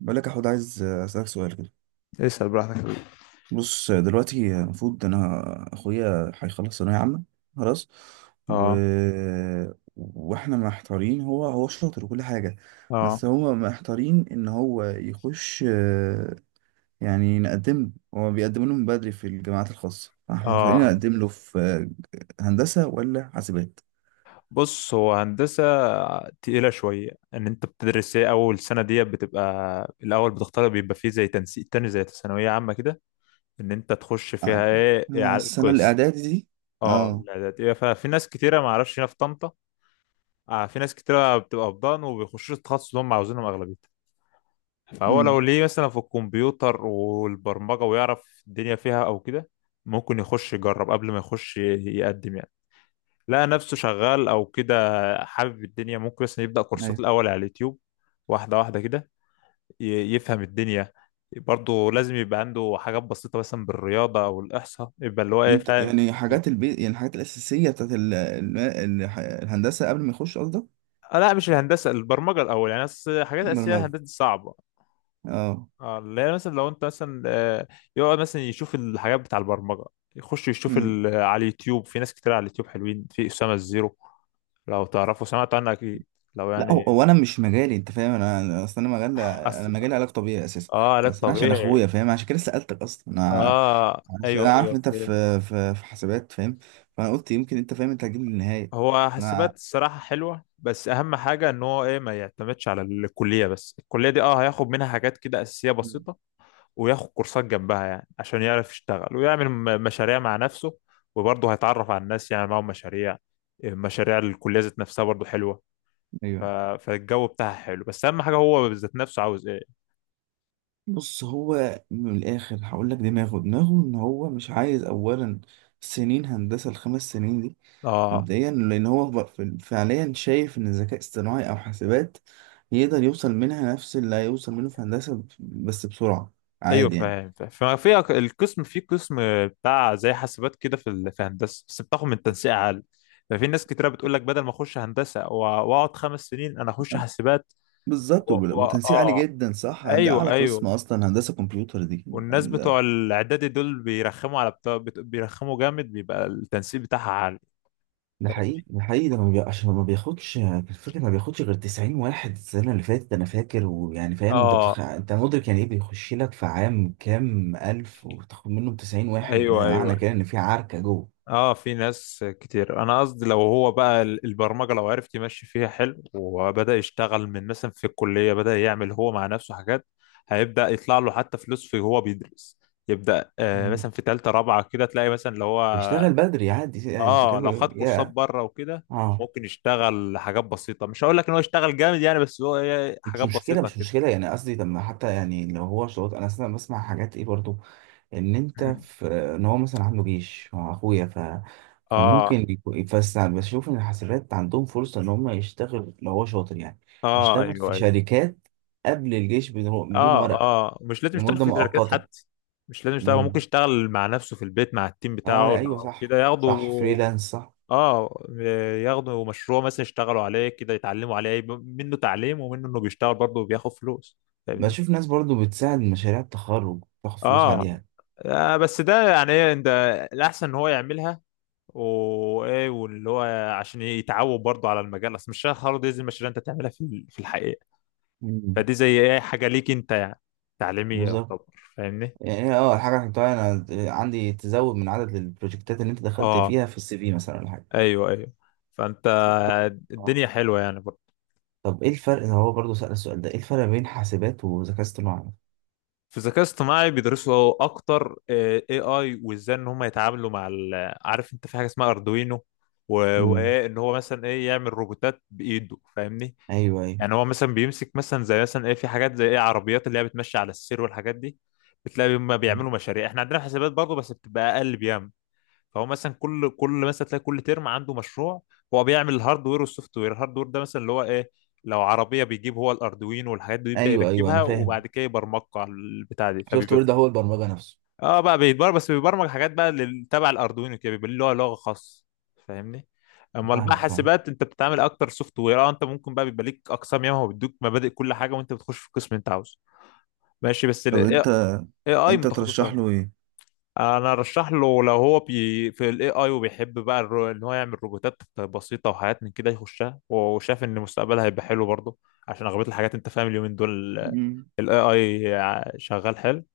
بقول لك يا حود عايز اسالك سؤال كده. اسأل براحتك يا حبيبي. بص دلوقتي المفروض انا اخويا هيخلص ثانويه عامه خلاص و... اه. واحنا محتارين هو شاطر وكل حاجه. اه. بس هو محتارين ان هو يخش يعني نقدم له. هو بيقدم له من بدري في الجامعات الخاصه فاحنا محتارين اه. نقدم له في هندسه ولا حاسبات. بص، هو هندسة تقيلة شوية. ان انت بتدرس ايه اول سنة دي، بتبقى الاول بتختار، بيبقى فيه زي تنسيق تاني زي ثانوية عامة كده، ان انت تخش فيها آه، ايه، إيه على السنه القسم. الاعدادي دي. اه، اه. الاعدادية. ففي ناس كتيرة، ما اعرفش، هنا في طنطا. آه، في ناس كتيرة بتبقى في ضان وبيخشوش التخصص اللي هم عاوزينهم اغلبيتها. فهو لو امم ليه مثلا في الكمبيوتر والبرمجة ويعرف الدنيا فيها او كده، ممكن يخش يجرب قبل ما يخش يقدم يعني. لقى نفسه شغال او كده، حابب الدنيا، ممكن مثلا يبدأ كورسات الاول على اليوتيوب واحده واحده كده، يفهم الدنيا. برضه لازم يبقى عنده حاجات بسيطه مثلا بالرياضه او الاحصاء، يبقى اللي هو ايه، انت فاهم. يعني حاجات البيت، يعني الحاجات الاساسيه بتاعت الهندسه قبل ما يخش قصدك. لا، مش الهندسه، البرمجه الاول يعني، حاجات اساسيه. برمجه، الهندسه دي صعبه. اه. اللي هي مثلا، لو انت مثلا، يقعد مثلا يشوف الحاجات بتاع البرمجه، يخش يشوف مم. على اليوتيوب. في ناس كتير على اليوتيوب حلوين، في اسامه الزيرو، لو تعرفوا، سمعت عنها اكيد. لو لا هو يعني، هو انا مش مجالي، انت فاهم، اصل انا مجال، انا أصل، مجالي علاج طبيعي اساسا. اه، علاج بس انا عشان اخويا طبيعي. فاهم، عشان كده سالتك اصلا. انا اه، عشان ايوه انا عارف ايوه، إن انت فهمت. في، في حسابات، فاهم. فانا قلت يمكن انت فاهم، انت هتجيب لي النهايه. هو انا. حاسبات الصراحه حلوه، بس اهم حاجه ان هو ايه، ما يعتمدش على الكليه بس. الكليه دي اه هياخد منها حاجات كده اساسيه مم. بسيطه، وياخد كورسات جنبها يعني عشان يعرف يشتغل ويعمل مشاريع مع نفسه. وبرضه هيتعرف على الناس يعني، معاهم مشاريع. مشاريع الكليه ذات نفسها برضه حلوه. ف... ايوه. فالجو بتاعها حلو، بس اهم حاجه هو ذات نفسه عاوز ايه. بص هو من الاخر هقول لك دماغه، دماغه ان هو مش عايز اولا سنين هندسه الخمس سنين دي اه، مبدئيا، لان هو فعليا شايف ان الذكاء الاصطناعي او حاسبات يقدر يوصل منها نفس اللي هيوصل منه في هندسة، بس بسرعة، ايوه عادي يعني. فاهم فاهم. ففي القسم، في قسم بتاع زي حاسبات كده في في هندسه، بس بتاخد من تنسيق عالي. ففي ناس كتيره بتقول لك بدل ما اخش هندسه واقعد 5 سنين، انا اخش حاسبات. بالظبط، و... وتنسيق عالي اه، جدا صح، ده ايوه اعلى قسم ايوه. اصلا هندسة كمبيوتر دي. والناس ال- بتوع الاعدادي دول بيرخموا على بتوع، بيرخموا جامد، بيبقى التنسيق بتاعها عالي. ده حقيقي، ده حقيقي. ده ما بي... عشان ما بياخدش الفكرة، ما بياخدش غير 90 واحد السنة اللي فاتت أنا فاكر، ويعني فاهم أنت اه، أنت مدرك يعني إيه، بيخش لك في عام كام ألف وتاخد منهم 90 واحد؟ ايوه ده ايوه. معنى كده إن في عركة جوه. اه، في ناس كتير. انا قصدي لو هو بقى البرمجه، لو عرف يمشي فيها حلو وبدا يشتغل من مثلا في الكليه، بدا يعمل هو مع نفسه حاجات، هيبدا يطلع له حتى فلوس في هو بيدرس. يبدا آه مثلا في ثالثه رابعه كده تلاقي مثلا لو هو، يشتغل بدري عادي يعني، انت اه لو خد كده كورسات يا. بره وكده، اه. ممكن يشتغل حاجات بسيطه. مش هقول لك ان هو يشتغل جامد يعني، بس هو إيه، مش حاجات مشكله، بسيطه مش كده. مشكله، يعني قصدي طب ما حتى، يعني لو هو شروط. انا اصلا بسمع حاجات ايه برضو، ان انت مم. في، ان هو مثلا عنده جيش مع اخويا، ف اه، فممكن يكون، بس بشوف ان الحسابات عندهم فرصه ان هم يشتغل لو هو شاطر يعني. اه يشتغل ايوه في أيوه. شركات قبل الجيش، بدون بدون اه، ورق، اه مش لازم يشتغل لمده في شركات مؤقته. حتى. مش لازم يشتغل. هو ممكن امم. يشتغل مع نفسه في البيت مع التيم اه بتاعه ايوه، لو كده، صح ياخدوا، صح، فريلانس صح. اه، ياخدوا مشروع مثلا يشتغلوا عليه كده، يتعلموا عليه، يبقى منه تعليم ومنه انه بيشتغل برضه وبياخد فلوس. فاهمني؟ بشوف ناس برضو بتساعد مشاريع التخرج تاخد فلوس اه. عليها. بس ده يعني ايه انت، الاحسن ان هو يعملها، وايه، واللي هو، عشان يتعود برضه على المجال. اصل مش التخرج دي زي المشاريع انت تعملها في في الحقيقه. مم. فدي زي ايه، حاجه ليك انت يعني تعليميه بالظبط. يعتبر. فاهمني؟ يعني اه الحاجة اللي حطها انا عندي تزود من عدد البروجكتات اللي انت دخلت اه، فيها في السي في مثلا ولا حاجة. ايوه ايوه. فانت، طب، الدنيا حلوه يعني برضه. طب ايه الفرق؟ هو برضه سأل السؤال ده، ايه الفرق بين حاسبات وذكاء اصطناعي؟ في الذكاء الاصطناعي بيدرسوا اكتر اي اي، وازاي ان هم يتعاملوا مع عارف انت في حاجه اسمها اردوينو، امم. وايه ان هو مثلا ايه، يعمل روبوتات بايده. فاهمني؟ ايوه ايوه. يعني هو مثلا بيمسك مثلا زي مثلا ايه، في حاجات زي ايه، عربيات اللي هي بتمشي على السير والحاجات دي. بتلاقي هم بيعملوا مشاريع. احنا عندنا في حسابات برضه بس بتبقى اقل بياما. فهو مثلا كل مثلا تلاقي كل ترم عنده مشروع. هو بيعمل الهاردوير والسوفت وير. الهاردوير ده مثلا اللي هو ايه، لو عربيه بيجيب هو الاردوين والحاجات دي ويبدا ايوه ايوه، انا يركبها فاهم. وبعد كده يبرمجها على البتاع دي، السوفت فبيبقى وير ده هو البرمجة نفسه. اه بقى بيتبرمج، بس بيبرمج حاجات بقى تبع الاردوين وكده، بيبقى له لغه خاص. فاهمني؟ امال بقى فاهمك، فاهم. حاسبات انت بتتعامل اكتر سوفت وير. اه، انت ممكن بقى بيبقى ليك اقسام ياما، وبيدوك مبادئ كل حاجه، وانت بتخش في القسم اللي انت عاوزه. ماشي. بس طب الاي انت، اي انت متخصص. ترشح له ايه؟ انا ارشح له لو هو بي في الاي اي وبيحب بقى ان هو يعمل روبوتات بسيطه وحاجات من كده، يخشها، وشاف ان مستقبلها هيبقى حلو برضه. عشان اغلبيه الحاجات انت فاهم اليومين دول مم. الاي اي شغال حلو.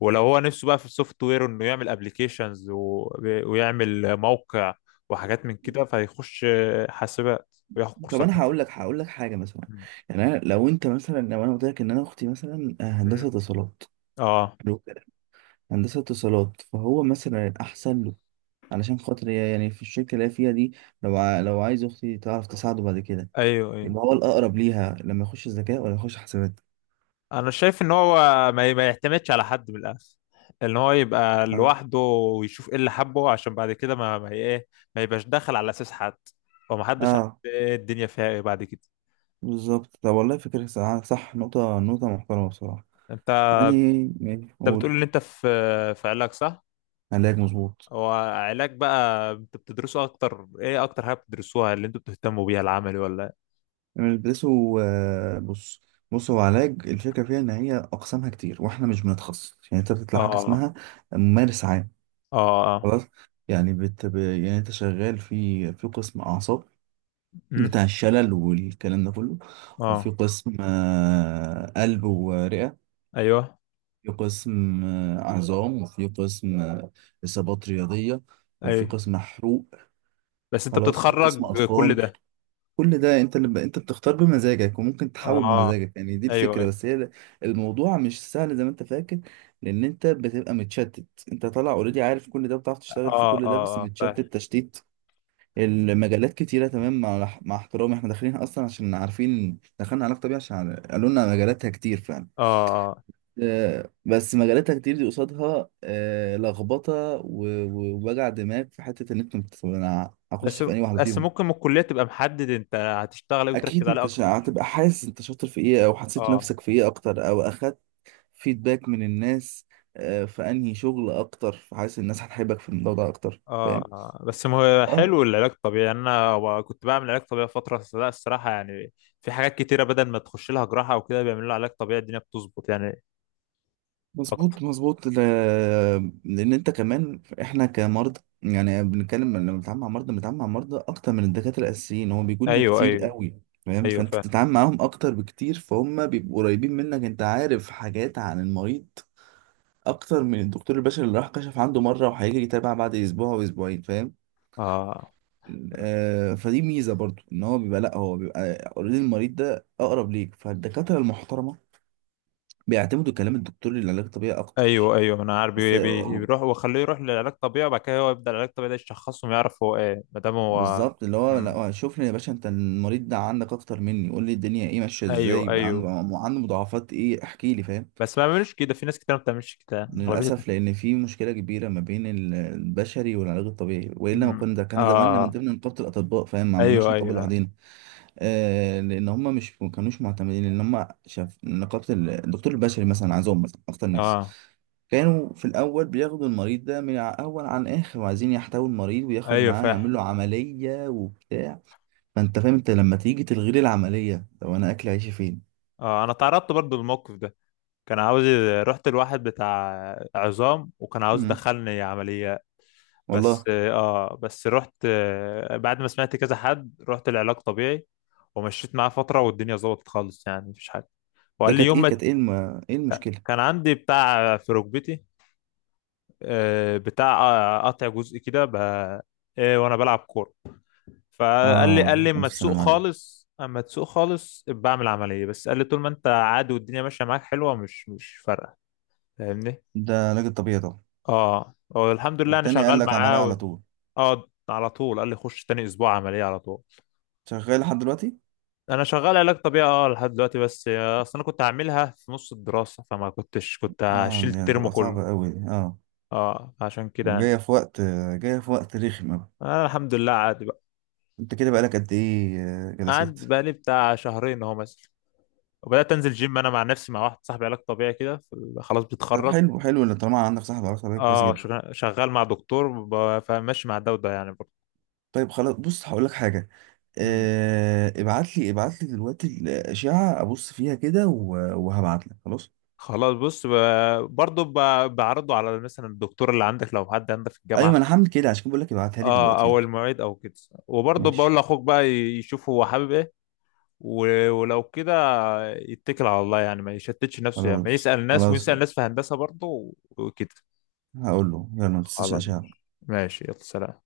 ولو هو نفسه بقى في السوفت وير، انه يعمل ابلكيشنز و... ويعمل موقع وحاجات من كده، فيخش حاسبات وياخد طب كورسات انا هقول جنبها. لك، هقول لك حاجه مثلا. مم. يعني انا لو انت مثلا، لو انا قلت لك ان انا اختي مثلا هندسه مم. اتصالات، اه، حلو كده، هندسه اتصالات، فهو مثلا الاحسن علشان خاطر هي يعني في الشركة اللي هي فيها دي، لو عايز أختي تعرف تساعده بعد كده، ايوه ايوه. يبقى هو الأقرب ليها لما يخش الذكاء ولا يخش حسابات؟ انا شايف ان هو ما يعتمدش على حد من الاخر. ان هو يبقى اه. لوحده ويشوف ايه اللي حبه، عشان بعد كده ما ايه، ما يبقاش داخل على اساس حد، وما حدش عارف اه. ايه الدنيا فيها ايه بعد كده. بالظبط، طب والله فكرة، صح صح، نقطة، نقطة محترمة بصراحة انت يعني. ماشي، انت بتقول قول. ان انت في في علاج، صح؟ علاج، مظبوط. هو علاج بقى انت بتدرسه اكتر ايه، اكتر حاجه بتدرسوها اللي انتوا بتهتموا بيها العملي ولا إيه؟ بيلبسوا بص. بص هو علاج الفكرة فيها إن هي أقسامها كتير، وإحنا مش بنتخصص يعني، أنت بتطلع حاجة اه. اسمها ممارس عام، اه. اه. خلاص. يعني يعني أنت شغال في، في قسم أعصاب امم بتاع الشلل والكلام ده كله، وفي اه، قسم قلب ورئة، ايوه في قسم عظام، وفي قسم إصابات رياضية، وفي ايوه. قسم حروق بس انت خلاص، وفي قسم بتتخرج كل أطفال. ده؟ كل ده أنت اللي أنت بتختار بمزاجك، وممكن تحول اه، بمزاجك، يعني دي ايوه الفكرة. ايوه. بس هي الموضوع مش سهل زي ما أنت فاكر، لأن أنت بتبقى متشتت، أنت طالع أوريدي عارف كل ده، بتعرف تشتغل في اه كل ده، اه بس اه، فاهم. متشتت تشتيت. المجالات كتيرة، تمام، مع احترامي احنا داخلين اصلا عشان عارفين، دخلنا علاقة طبيعية عشان قالوا لنا مجالاتها كتير فعلا. اه. آه. بس مجالاتها كتير دي قصادها لخبطة، ووجع دماغ في حتة ان انت انا هخش بس في انهي واحدة بس فيهم. ممكن من الكلية تبقى محدد انت هتشتغل ايه وتركز اكيد عليه انت اكتر. هتبقى حاسس انت شاطر في ايه، او حسيت اه. نفسك في ايه اكتر، او اخدت فيدباك من الناس في انهي شغل اكتر، فحاسس الناس هتحبك في الموضوع ده اكتر، اه. فاهم. آه. بس ما، هو اه. حلو العلاج الطبيعي يعني. انا كنت بعمل علاج طبيعي فترة، لا الصراحة يعني في حاجات كتيرة بدل ما تخش لها جراحة او كده، بيعملوا لها علاج طبيعي الدنيا بتظبط يعني اكتر. مظبوط مظبوط، لان انت كمان، احنا كمرضى يعني بنتكلم، لما بنتعامل مع مرضى، بنتعامل مع مرضى اكتر من الدكاتره الاساسيين، هو بيجوا لنا ايوه كتير ايوه. قوي، فاهم. ايوه فانت فاهم. بتتعامل معاهم اكتر بكتير، فهم بيبقوا قريبين منك، انت عارف حاجات عن المريض اكتر من الدكتور البشري اللي راح كشف عنده مره وهيجي يتابع بعد اسبوع واسبوعين، فاهم. اه، آه فدي ميزه برضو ان هو بيبقى، لا هو بيبقى اوريدي المريض ده اقرب ليك، فالدكاتره المحترمه بيعتمدوا كلام الدكتور للعلاج الطبيعي ايوه اكتر. ايوه، انا عارف. بس بيروح وخليه يروح للعلاج الطبيعي، وبعد كده هو يبدأ العلاج الطبيعي ده يشخصه ويعرف هو ايه، ما دام هو. بالظبط، اللي هو لا مم. هو شوف لي يا باشا، انت المريض ده عندك اكتر مني، قول لي الدنيا ايه ماشيه ايوه ازاي بقى، عنده، ايوه. عنده مضاعفات ايه، احكي لي، فاهم. بس ما بيعملوش كده، في ناس كتير ما بتعملش كده اغلبيه. للاسف، لان في مشكله كبيره ما بين البشري والعلاج الطبيعي، والا ما مم. كنا، اه. كان زماننا من آه. ضمن نقابه الاطباء، فاهم، ما عملناش ايوه نقابه ايوه. لوحدنا. آه لان هم مش ما كانوش معتمدين ان هم شاف نقابه الدكتور البشري مثلا عندهم مثلا اكتر ناس. اه، كانوا في الاول بياخدوا المريض ده من اول عن اخر، وعايزين يحتوي المريض وياخد ايوه معاه، فاهم. يعمل له عمليه وبتاع. فانت فاهم، انت لما تيجي تلغي لي العمليه، لو انا اكل عيشي فين؟ اه، انا تعرضت برضو للموقف ده. كان عاوز، رحت لواحد بتاع عظام، وكان عاوز مم. يدخلني عمليات. بس والله. اه، بس رحت بعد ما سمعت كذا حد، رحت العلاج طبيعي ومشيت معاه فترة والدنيا ظبطت خالص يعني، مفيش حاجة. ده وقال لي كانت يوم ايه، ما، ايه المشكله؟ كان عندي بتاع في ركبتي، بتاع قطع جزء كده وانا بلعب كورة. فقال لي اه قال لي اما الف تسوق سلام عليك، خالص، اما تسوق خالص ابقى بعمل عمليه، بس قال لي طول ما انت عادي والدنيا ماشيه معاك حلوه، مش فارقه. فاهمني؟ ده علاج الطبيعي طبعا. اه، هو الحمد لله انا التاني قال شغال لك عمليه معاه و... على طول. اه، على طول قال لي خش تاني اسبوع عمليه على طول. شغال لحد دلوقتي؟ انا شغال علاج طبيعي اه لحد دلوقتي، بس اصل انا كنت هعملها في نص الدراسه، فما كنتش، كنت اه هشيل يعني الترم تبقى كله. صعبه قوي دي. اه. اه، عشان كده يعني. وجايه في وقت، جايه في وقت رخم قوي. انا الحمد لله عادي بقى. انت كده بقالك قد ايه قعد جلسات؟ بقالي بتاع شهرين اهو مثلا، وبدات انزل جيم انا مع نفسي مع واحد صاحبي علاج طبيعي كده، خلاص طب بيتخرج. حلو، حلو اللي طالما عندك صاحب علاقه طبيعيه، كويس اه. مم. جدا. شغال مع دكتور فماشي مع ده وده يعني برضه. طيب خلاص، بص هقول لك حاجه، مم. ابعت لي، ابعت لي دلوقتي الاشعه، ابص فيها كده، وهبعت لك خلاص. خلاص بص، برضه بعرضه على مثلا الدكتور اللي عندك، لو حد عندك في الجامعة، ايوه انا هعمل كده، عشان كده بقول لك ابعتها لي اه، دلوقتي او يلا. المعيد او كده. وبرضه ماشي. بقول لاخوك بقى يشوف هو حابب ايه. ولو كده، يتكل على الله يعني. ما يشتتش نفسه يعني. ما خلاص يسأل ناس خلاص، ويسأل ناس في هندسة برضه وكده. هقول له. يلا، ما تنساش خلاص. اشعة. ماشي، يلا سلام.